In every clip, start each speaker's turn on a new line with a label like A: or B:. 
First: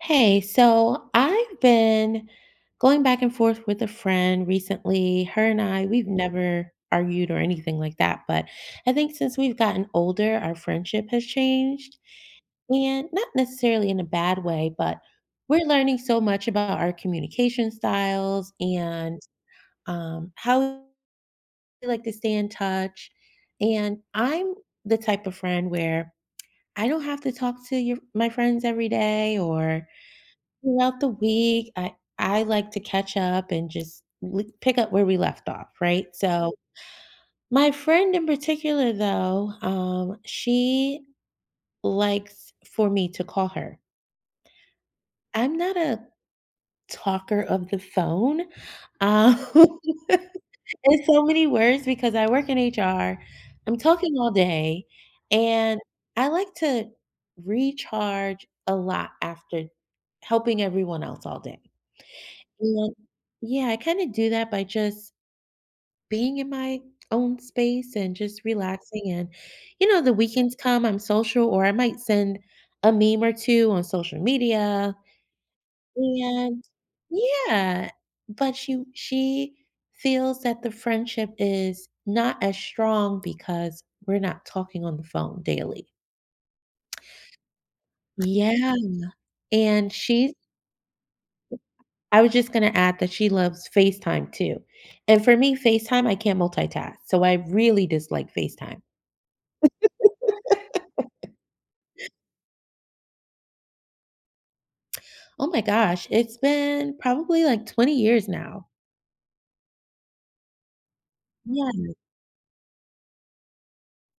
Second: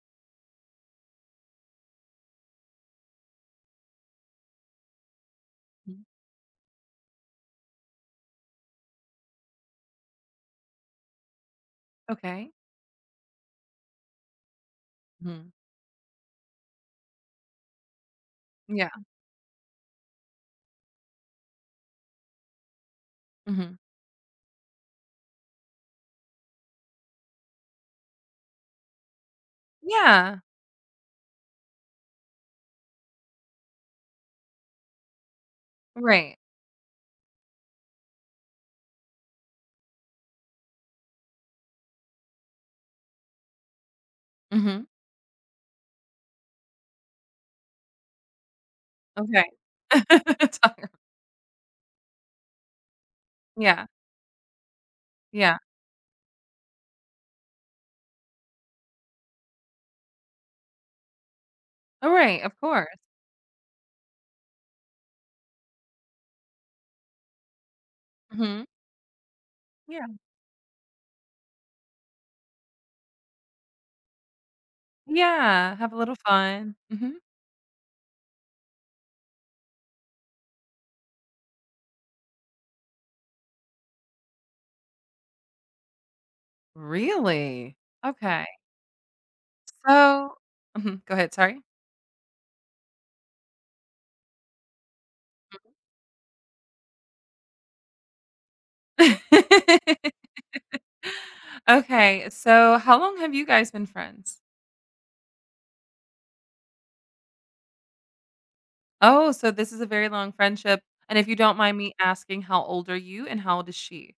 A: Hey, so I've been going back and forth with a friend recently. Her and I,
B: Mhm.
A: we've never argued or anything like that. But I think since we've gotten older, our friendship has changed.
B: Okay.
A: And not necessarily in a bad way, but
B: Mhm.
A: we're learning so much about our communication styles
B: Yeah.
A: and how we like to stay in touch.
B: Mhm.
A: And I'm the type of friend where I don't have to talk to my friends every day or
B: Yeah.
A: throughout the week. I like to catch up and just l pick up where we left off, right?
B: Right.
A: So, my friend in particular, though, she likes for me to call her.
B: Mhm.
A: I'm not a talker of the phone. Um,
B: Okay. Talking
A: in so many words, because I work in HR, I'm
B: yeah.
A: talking all day,
B: Yeah.
A: and I like to recharge a lot after helping everyone else all day.
B: Oh, right, of course.
A: And yeah, I kinda do that by just being in my own space and just
B: Mhm.
A: relaxing, and,
B: Yeah.
A: the weekends come, I'm social, or I might send a meme or two on social media,
B: Yeah, have a little
A: and
B: fun. Mhm.
A: yeah, but she feels that the friendship is not as strong because we're not talking on the phone daily.
B: Really? Okay.
A: Yeah, and she's
B: So Mhm, go ahead, sorry.
A: I was just going to add that she loves FaceTime too. And for me, FaceTime, I can't multitask. So I really dislike FaceTime.
B: Okay, so how long have you guys been friends?
A: Oh my gosh, it's been probably like 20 years now.
B: Oh, so this is a very long friendship, and if you don't mind
A: Yeah.
B: me asking, how old are you and how old is she?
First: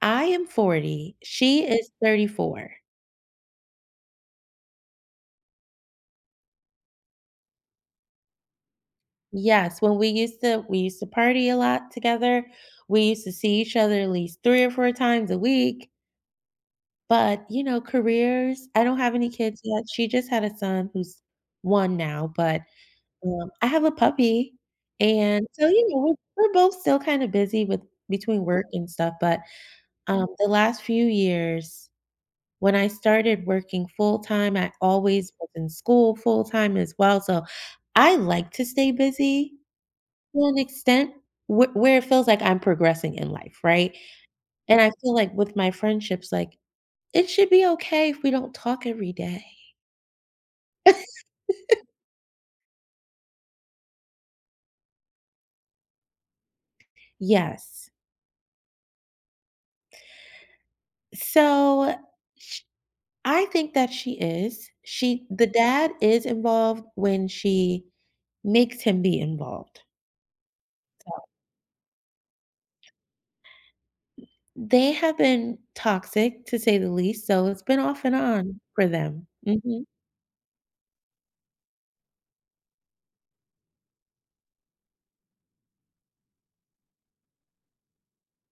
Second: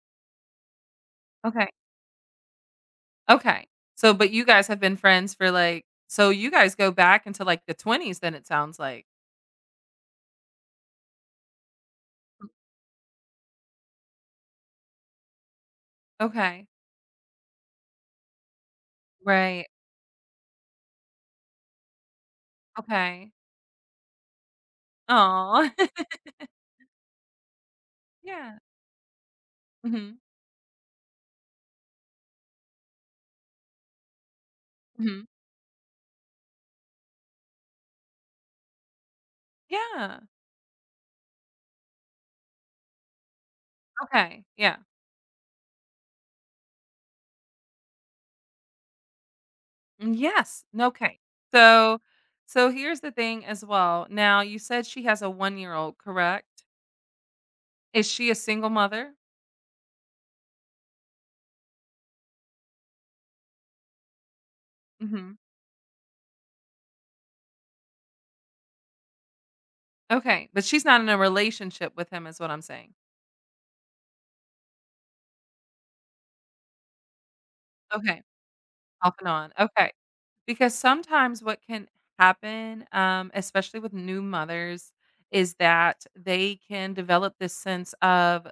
A: I am 40. She
B: Okay.
A: is 34.
B: Okay. So but you guys have been friends for, like so you guys go back into, like, the 20s then it sounds like.
A: Yes, when we used to party a lot together. We used to see each other at least three or four times a week.
B: Okay.
A: But, careers, I don't have any kids
B: Right.
A: yet. She just had a son who's one now, but
B: Okay.
A: I have a puppy, and so,
B: Oh.
A: you know, we're both still kinda busy with between
B: Yeah.
A: work and stuff, but,
B: Mhm.
A: the last few years, when I started working full-time, I
B: Mhm.
A: always was in school full-time as well, so I like to stay busy
B: Yeah.
A: to an extent wh where it feels like I'm progressing in life, right?
B: Okay. Yeah.
A: And I feel like with my friendships, like, it should be okay if we don't talk every day.
B: Mm, yes. N- Okay. So so here's the thing as well. Now you said she has a one-year-old, correct?
A: Yes.
B: Is she a single mother?
A: So I think that she is. She
B: Mhm.
A: the dad is involved when she makes him be involved.
B: Okay. But she's not in a relationship with him is what I'm saying.
A: They have been toxic, to say the least, so it's been off and
B: Okay.
A: on for
B: Off
A: them.
B: and on.
A: Mhm.
B: Okay. Because sometimes what can happen, especially with new mothers, is that they can develop this sense of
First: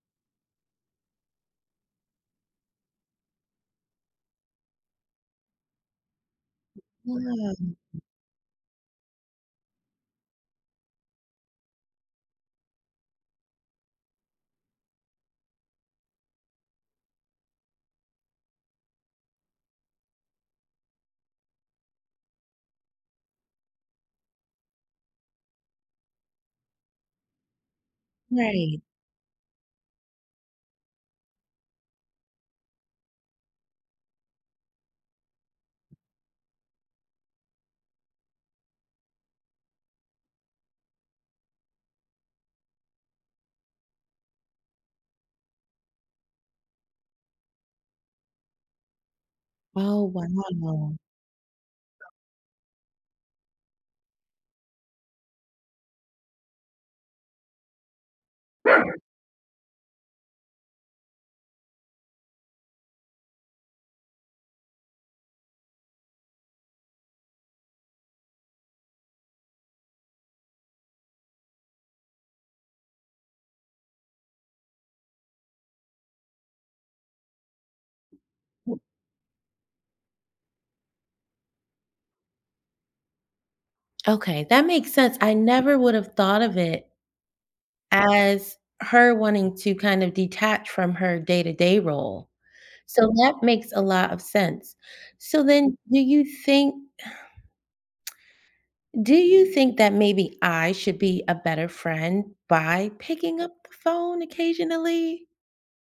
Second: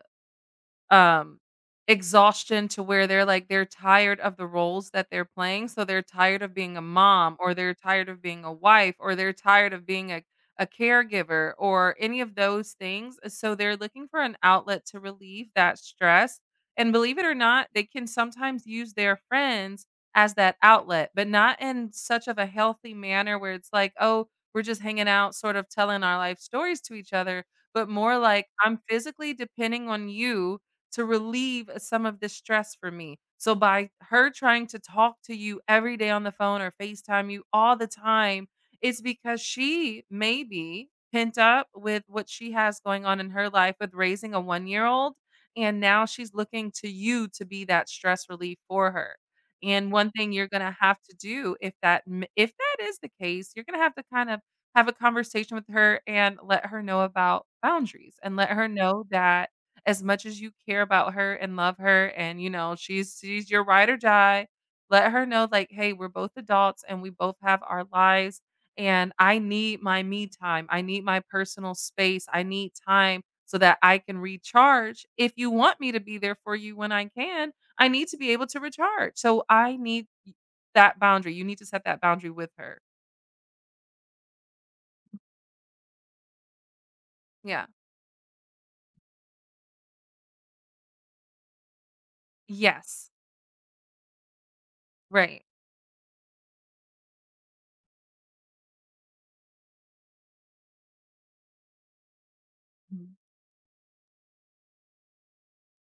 B: um, exhaustion to where they're like they're tired of the roles that they're playing, so they're tired of being a mom,
A: Yeah,
B: or they're tired of being a wife, or they're tired of being a caregiver or any of those things. So they're looking for an outlet to relieve that stress. And believe it or not, they can sometimes use their friends as that outlet, but not in such of a healthy manner where it's like, "Oh, we're just hanging out sort of telling our life stories to each other," but more like, "I'm
A: right.
B: physically depending on you to relieve some of the stress for me." So by her trying to talk to you every day on the phone or FaceTime you all the time, it's because she may be pent up with what she has going on in her life with raising a 1-year-old, and now she's looking to you to be that stress relief for her. And
A: Oh,
B: one thing you're going to
A: wow.
B: have to do if if that is the case, you're going to have to kind of have a conversation with her and let her know about boundaries, and let her know that as much as you care about her and love her, and you know she's your ride or die, let her know, like, hey, we're both adults and we both have our lives, and I need my me time, I need my personal space, I need time so that I can recharge. If you want me to be there for you when I can, I need to be able to recharge. So I need that boundary. You need to set that boundary with her.
A: Okay, that makes sense. I never would have thought of it
B: Yeah.
A: as her wanting to kind of detach from her day-to-day role. So
B: Yes.
A: that makes a lot of sense.
B: Right.
A: So then do you think that maybe I should be a better friend by picking up the phone occasionally?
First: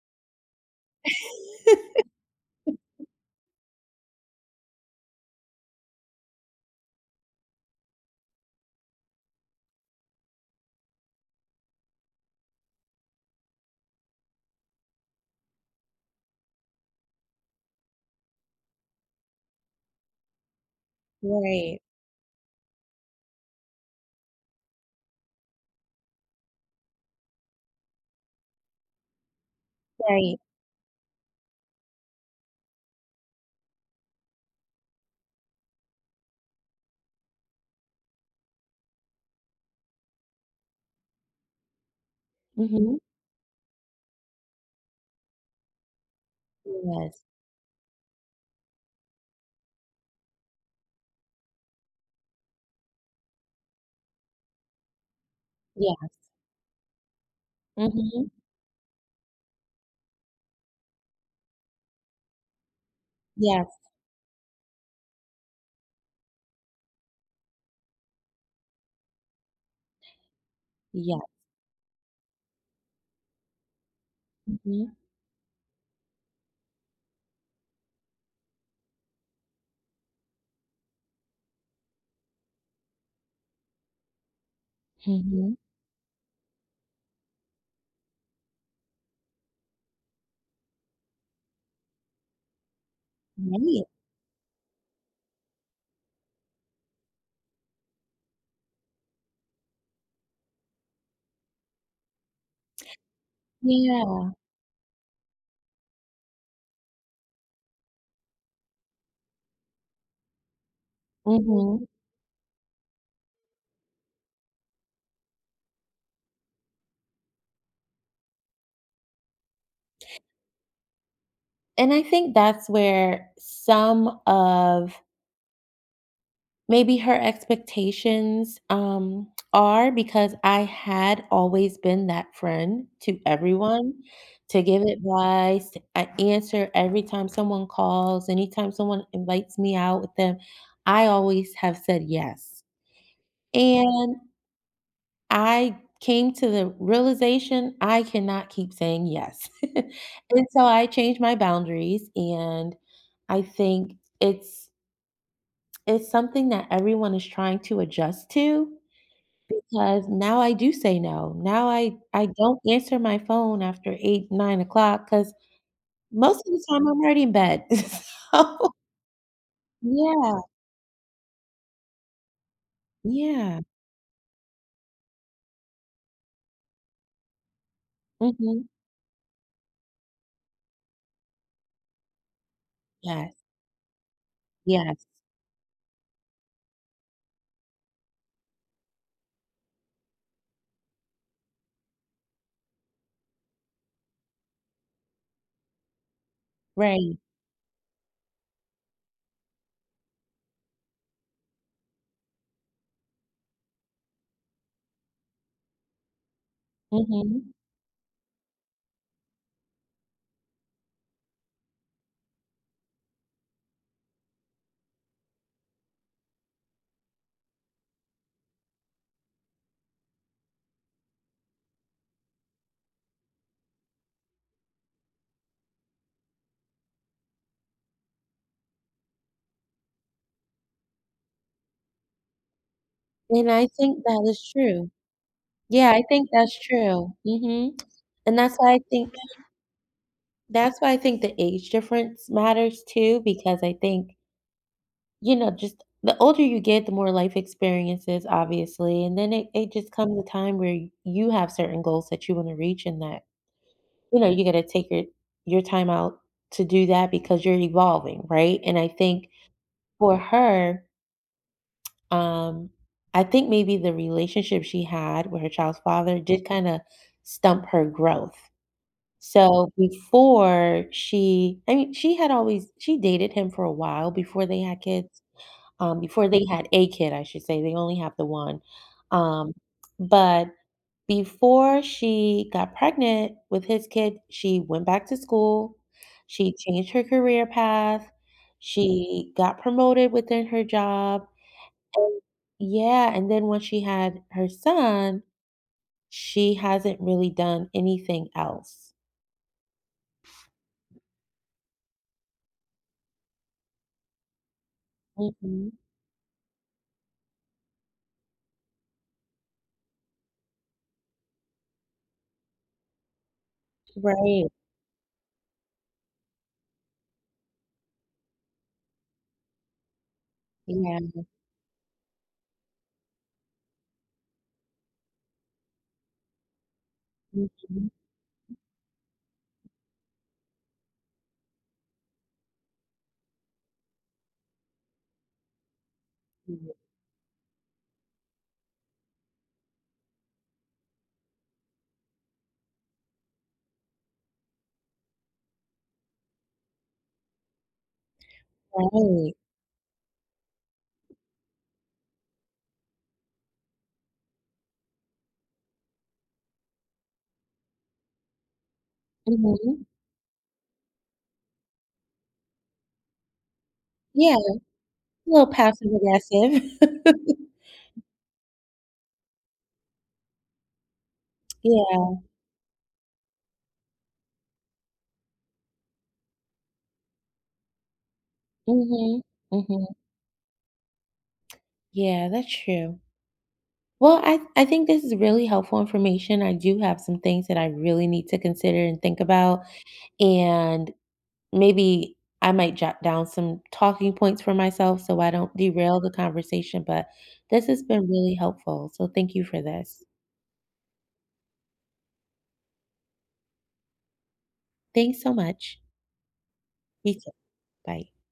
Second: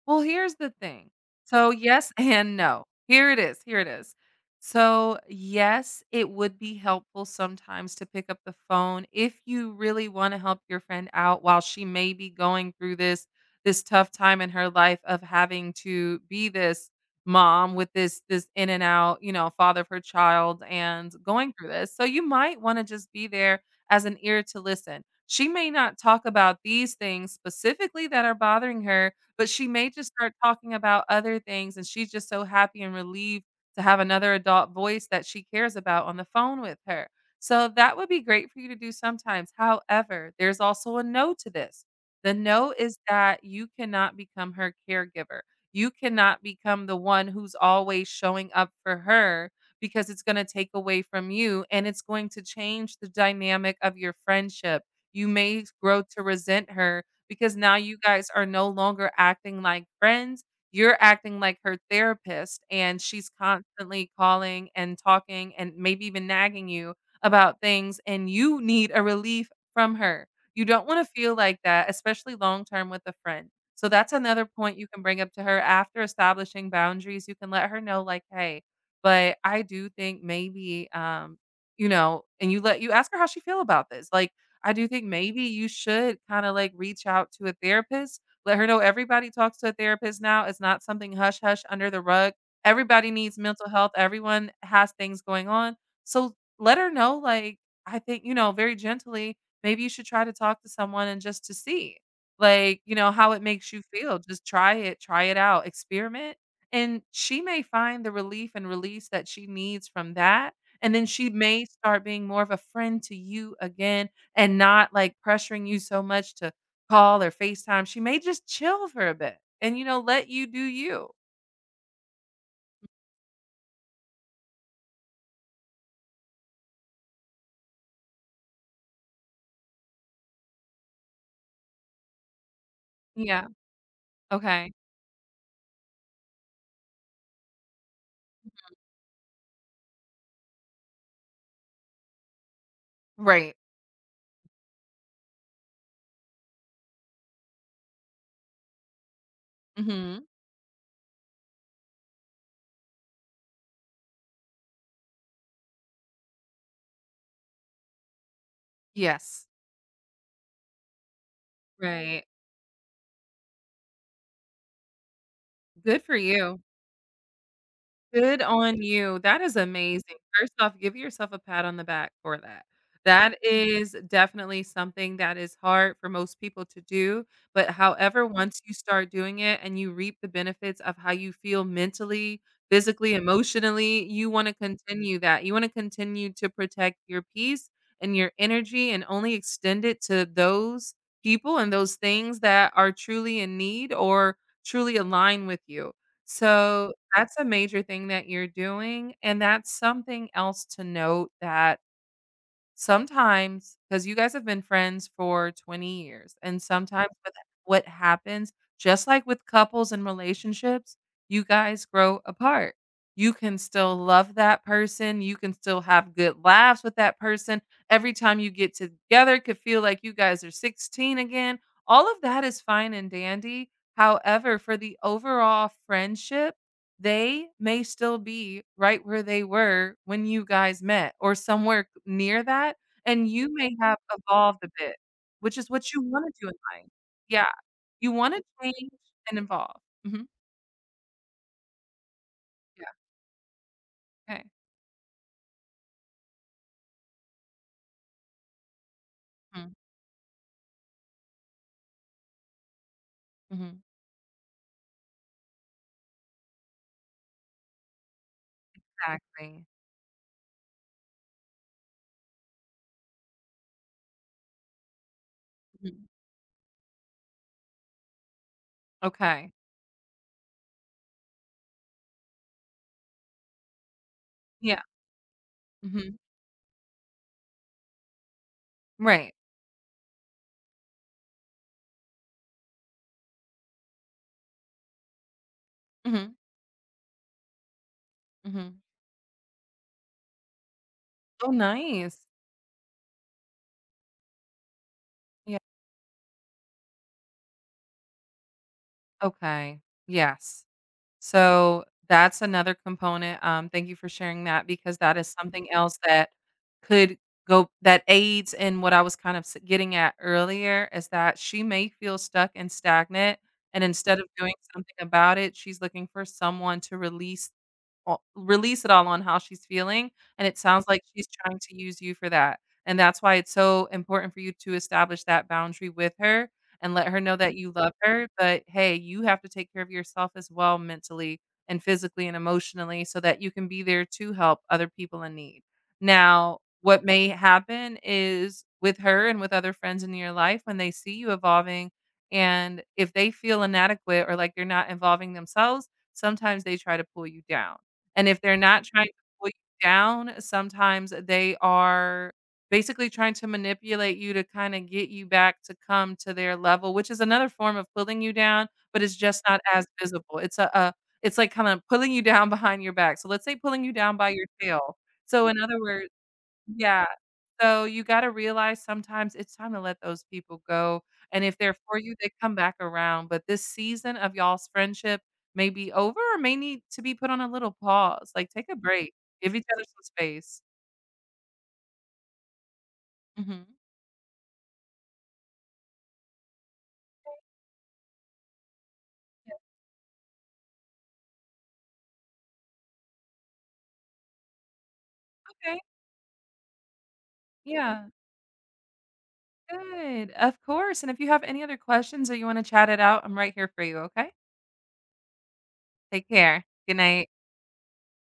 B: Well, here's the thing. So, yes, and no. Here it is. So, yes, it would be helpful sometimes to pick up the phone if you really wanna help your friend out while she may be going through this tough time in her life of having to be this mom with this in and out, you know, father of her child and going through
A: Right,
B: this. So, you might wanna just be there as an ear to listen. She may not talk about these things specifically that are bothering her, but she may just start
A: right.
B: talking about other things, and she's just so happy and relieved to have another adult voice that she cares about on the phone with her. So that would be great for you to do sometimes. However, there's also a no to this. The no
A: Mhm.
B: is that you cannot become her caregiver. You cannot become the
A: Yes.
B: one who's always showing up for her, because it's going to take away from you, and it's going to change the dynamic of your friendship. You may
A: Yeah.
B: grow to resent her because now you
A: Mhm.
B: guys are no longer acting like friends. You're acting like her therapist, and she's
A: Yes.
B: constantly calling and talking and maybe even nagging you about things, and you need a relief from her. You don't want to
A: Yes.
B: feel like that, especially long term with a friend. So that's another
A: Yeah.
B: point you
A: Mhm.
B: can bring up to her after establishing boundaries. You can let her know, like, hey, but I do think maybe, you know, and you ask her how she feel about this. Like, I do think maybe
A: Mhm.
B: you should kinda, like, reach out to a therapist. Let her know everybody talks to a therapist now. It's not something hush hush under the rug. Everybody needs mental
A: Right.
B: health. Everyone has things going on. So let her know, like, I think, you know, very gently, maybe you should try to talk to someone and just to see, like, you know, how it makes you feel.
A: Yeah.
B: Just try it out, experiment, and she may find the relief and release that she needs from that, and then she may
A: Mhm,
B: start being more of a friend to you again and not, like, pressuring you so much to call or FaceTime. She may just chill for a bit and, you know, let you do you.
A: and I think that's where some of maybe her expectations, are because I had always been that friend to
B: Yeah,
A: everyone, to
B: okay.
A: give advice, I answer every time someone calls, anytime someone invites me out with them, I always have said yes,
B: Right.
A: and I came to the realization I cannot keep saying yes.
B: Mhm.
A: And so I changed my boundaries and I think it's something that everyone is trying to adjust to
B: Yes.
A: because now I do say no. Now I
B: Right.
A: I don't answer my phone after 8, 9 o'clock because
B: Good for
A: most of
B: you.
A: the time I'm already in bed.
B: Good
A: So
B: on you. That is amazing.
A: yeah,
B: First off, give yourself a pat on the back for that. That
A: yeah.
B: is definitely something that is hard for most people to do, but however, once
A: Mhm.
B: you start doing it and you reap the benefits of how you feel mentally, physically,
A: Yes,
B: emotionally, you wanna
A: yes.
B: continue that. You wanna continue to protect your peace and your energy and only extend it to those people and those things that are truly in need or truly align with you. So
A: Right.
B: that's a major thing that you're doing, and that's something else to note, that sometimes, because you guys have been friends for 20 years, and sometimes with
A: Mhm.
B: what happens, just like with couples and relationships, you guys grow apart. You can still love that person, you can still have good laughs with that person. Every time you get together, it could feel like you guys are 16 again. All of that is fine and dandy. However, for the overall friendship, they may still be right where they were when you guys met or somewhere near that, and
A: And
B: you
A: I
B: may have
A: think that is
B: evolved a
A: true.
B: bit, which is
A: Yeah,
B: what you
A: I
B: wanna
A: think
B: do in
A: that's
B: life.
A: true.
B: Yeah.
A: Mhm.
B: You
A: And
B: wanna
A: that's why I
B: change
A: think
B: and evolve. Mhm.
A: that's why I think the age difference matters
B: Yeah.
A: too, because I think,
B: Okay.
A: you know, just the older you get, the more life experiences, obviously. And then it
B: Mm.
A: just comes a time where you have certain goals that you want to reach and that,
B: Mhm.
A: you know, you gotta take your time out to do that because you're evolving, right? And I think
B: Exactly.
A: for her, um, I think maybe the relationship she had with her child's
B: Mhm.
A: father did kind of stump her growth.
B: Okay.
A: So before she I mean, she had always she dated him for a while before they had
B: Yeah.
A: kids,
B: Mhm.
A: before they had a kid, I should say. They only have the one.
B: Right.
A: Um, but before she got pregnant with his kid, she went back to school,
B: Mhm.
A: she changed her career path,
B: Mhm.
A: she got promoted within her job.
B: Oh, nice.
A: Yeah, and then when she had her son,
B: Yeah.
A: she hasn't really done anything else.
B: Okay. Yes. So that's another component, thank you for sharing that, because that is something
A: Mhm.
B: else that could go that aids in what I was kind of s getting at earlier, is that she may feel stuck and stagnant, and instead of
A: Right.
B: doing something about it, she's looking for someone to release it all on how she's feeling, and it sounds
A: Yeah.
B: like she's trying to use you for that, and that's why it's so important for you to establish that boundary with her and let her know that you
A: Mhm,
B: love her, but, hey, you have to take care of yourself as well mentally and physically and emotionally so that you can be there to help other people in need. Now,
A: mhm.
B: what may happen is with her and with other friends in your life, when they see you evolving and if they feel inadequate or like you're not involving themselves, sometimes they try to pull you down. And if they're not trying to
A: Right.
B: pull you down, sometimes they are basically trying to manipulate you to kinda get you back to come to their level, which is another form of pulling you down, but it's just not
A: Mhm.
B: as visible. It's a it's like kinda pulling you down behind your back. So let's say pulling you down by
A: Yeah,
B: your tail.
A: a little
B: So in other
A: passive
B: words,
A: aggressive.
B: yeah. So, you gotta realize sometimes it's time to let those people go, and if they're for you,
A: Yeah.
B: they come back around, but this season of y'all's friendship may be over or may need to be put on a little pause, like, take a break,
A: Mhm,
B: give each other
A: mhm.
B: some space.
A: Yeah, that's true.
B: Mhm.
A: Well, I think this is really helpful information. I do have some things that I really need to consider and think about, and maybe I might jot down some talking points for myself so I don't
B: Yeah, okay.
A: derail the conversation, but this has
B: Yeah,
A: been really helpful, so thank you for this.
B: good. Of course, and if you have any other questions or you wanna chat it out, I'm right here for you, okay?
A: Thanks so much.
B: Take care. Good
A: You
B: night.
A: too. Bye.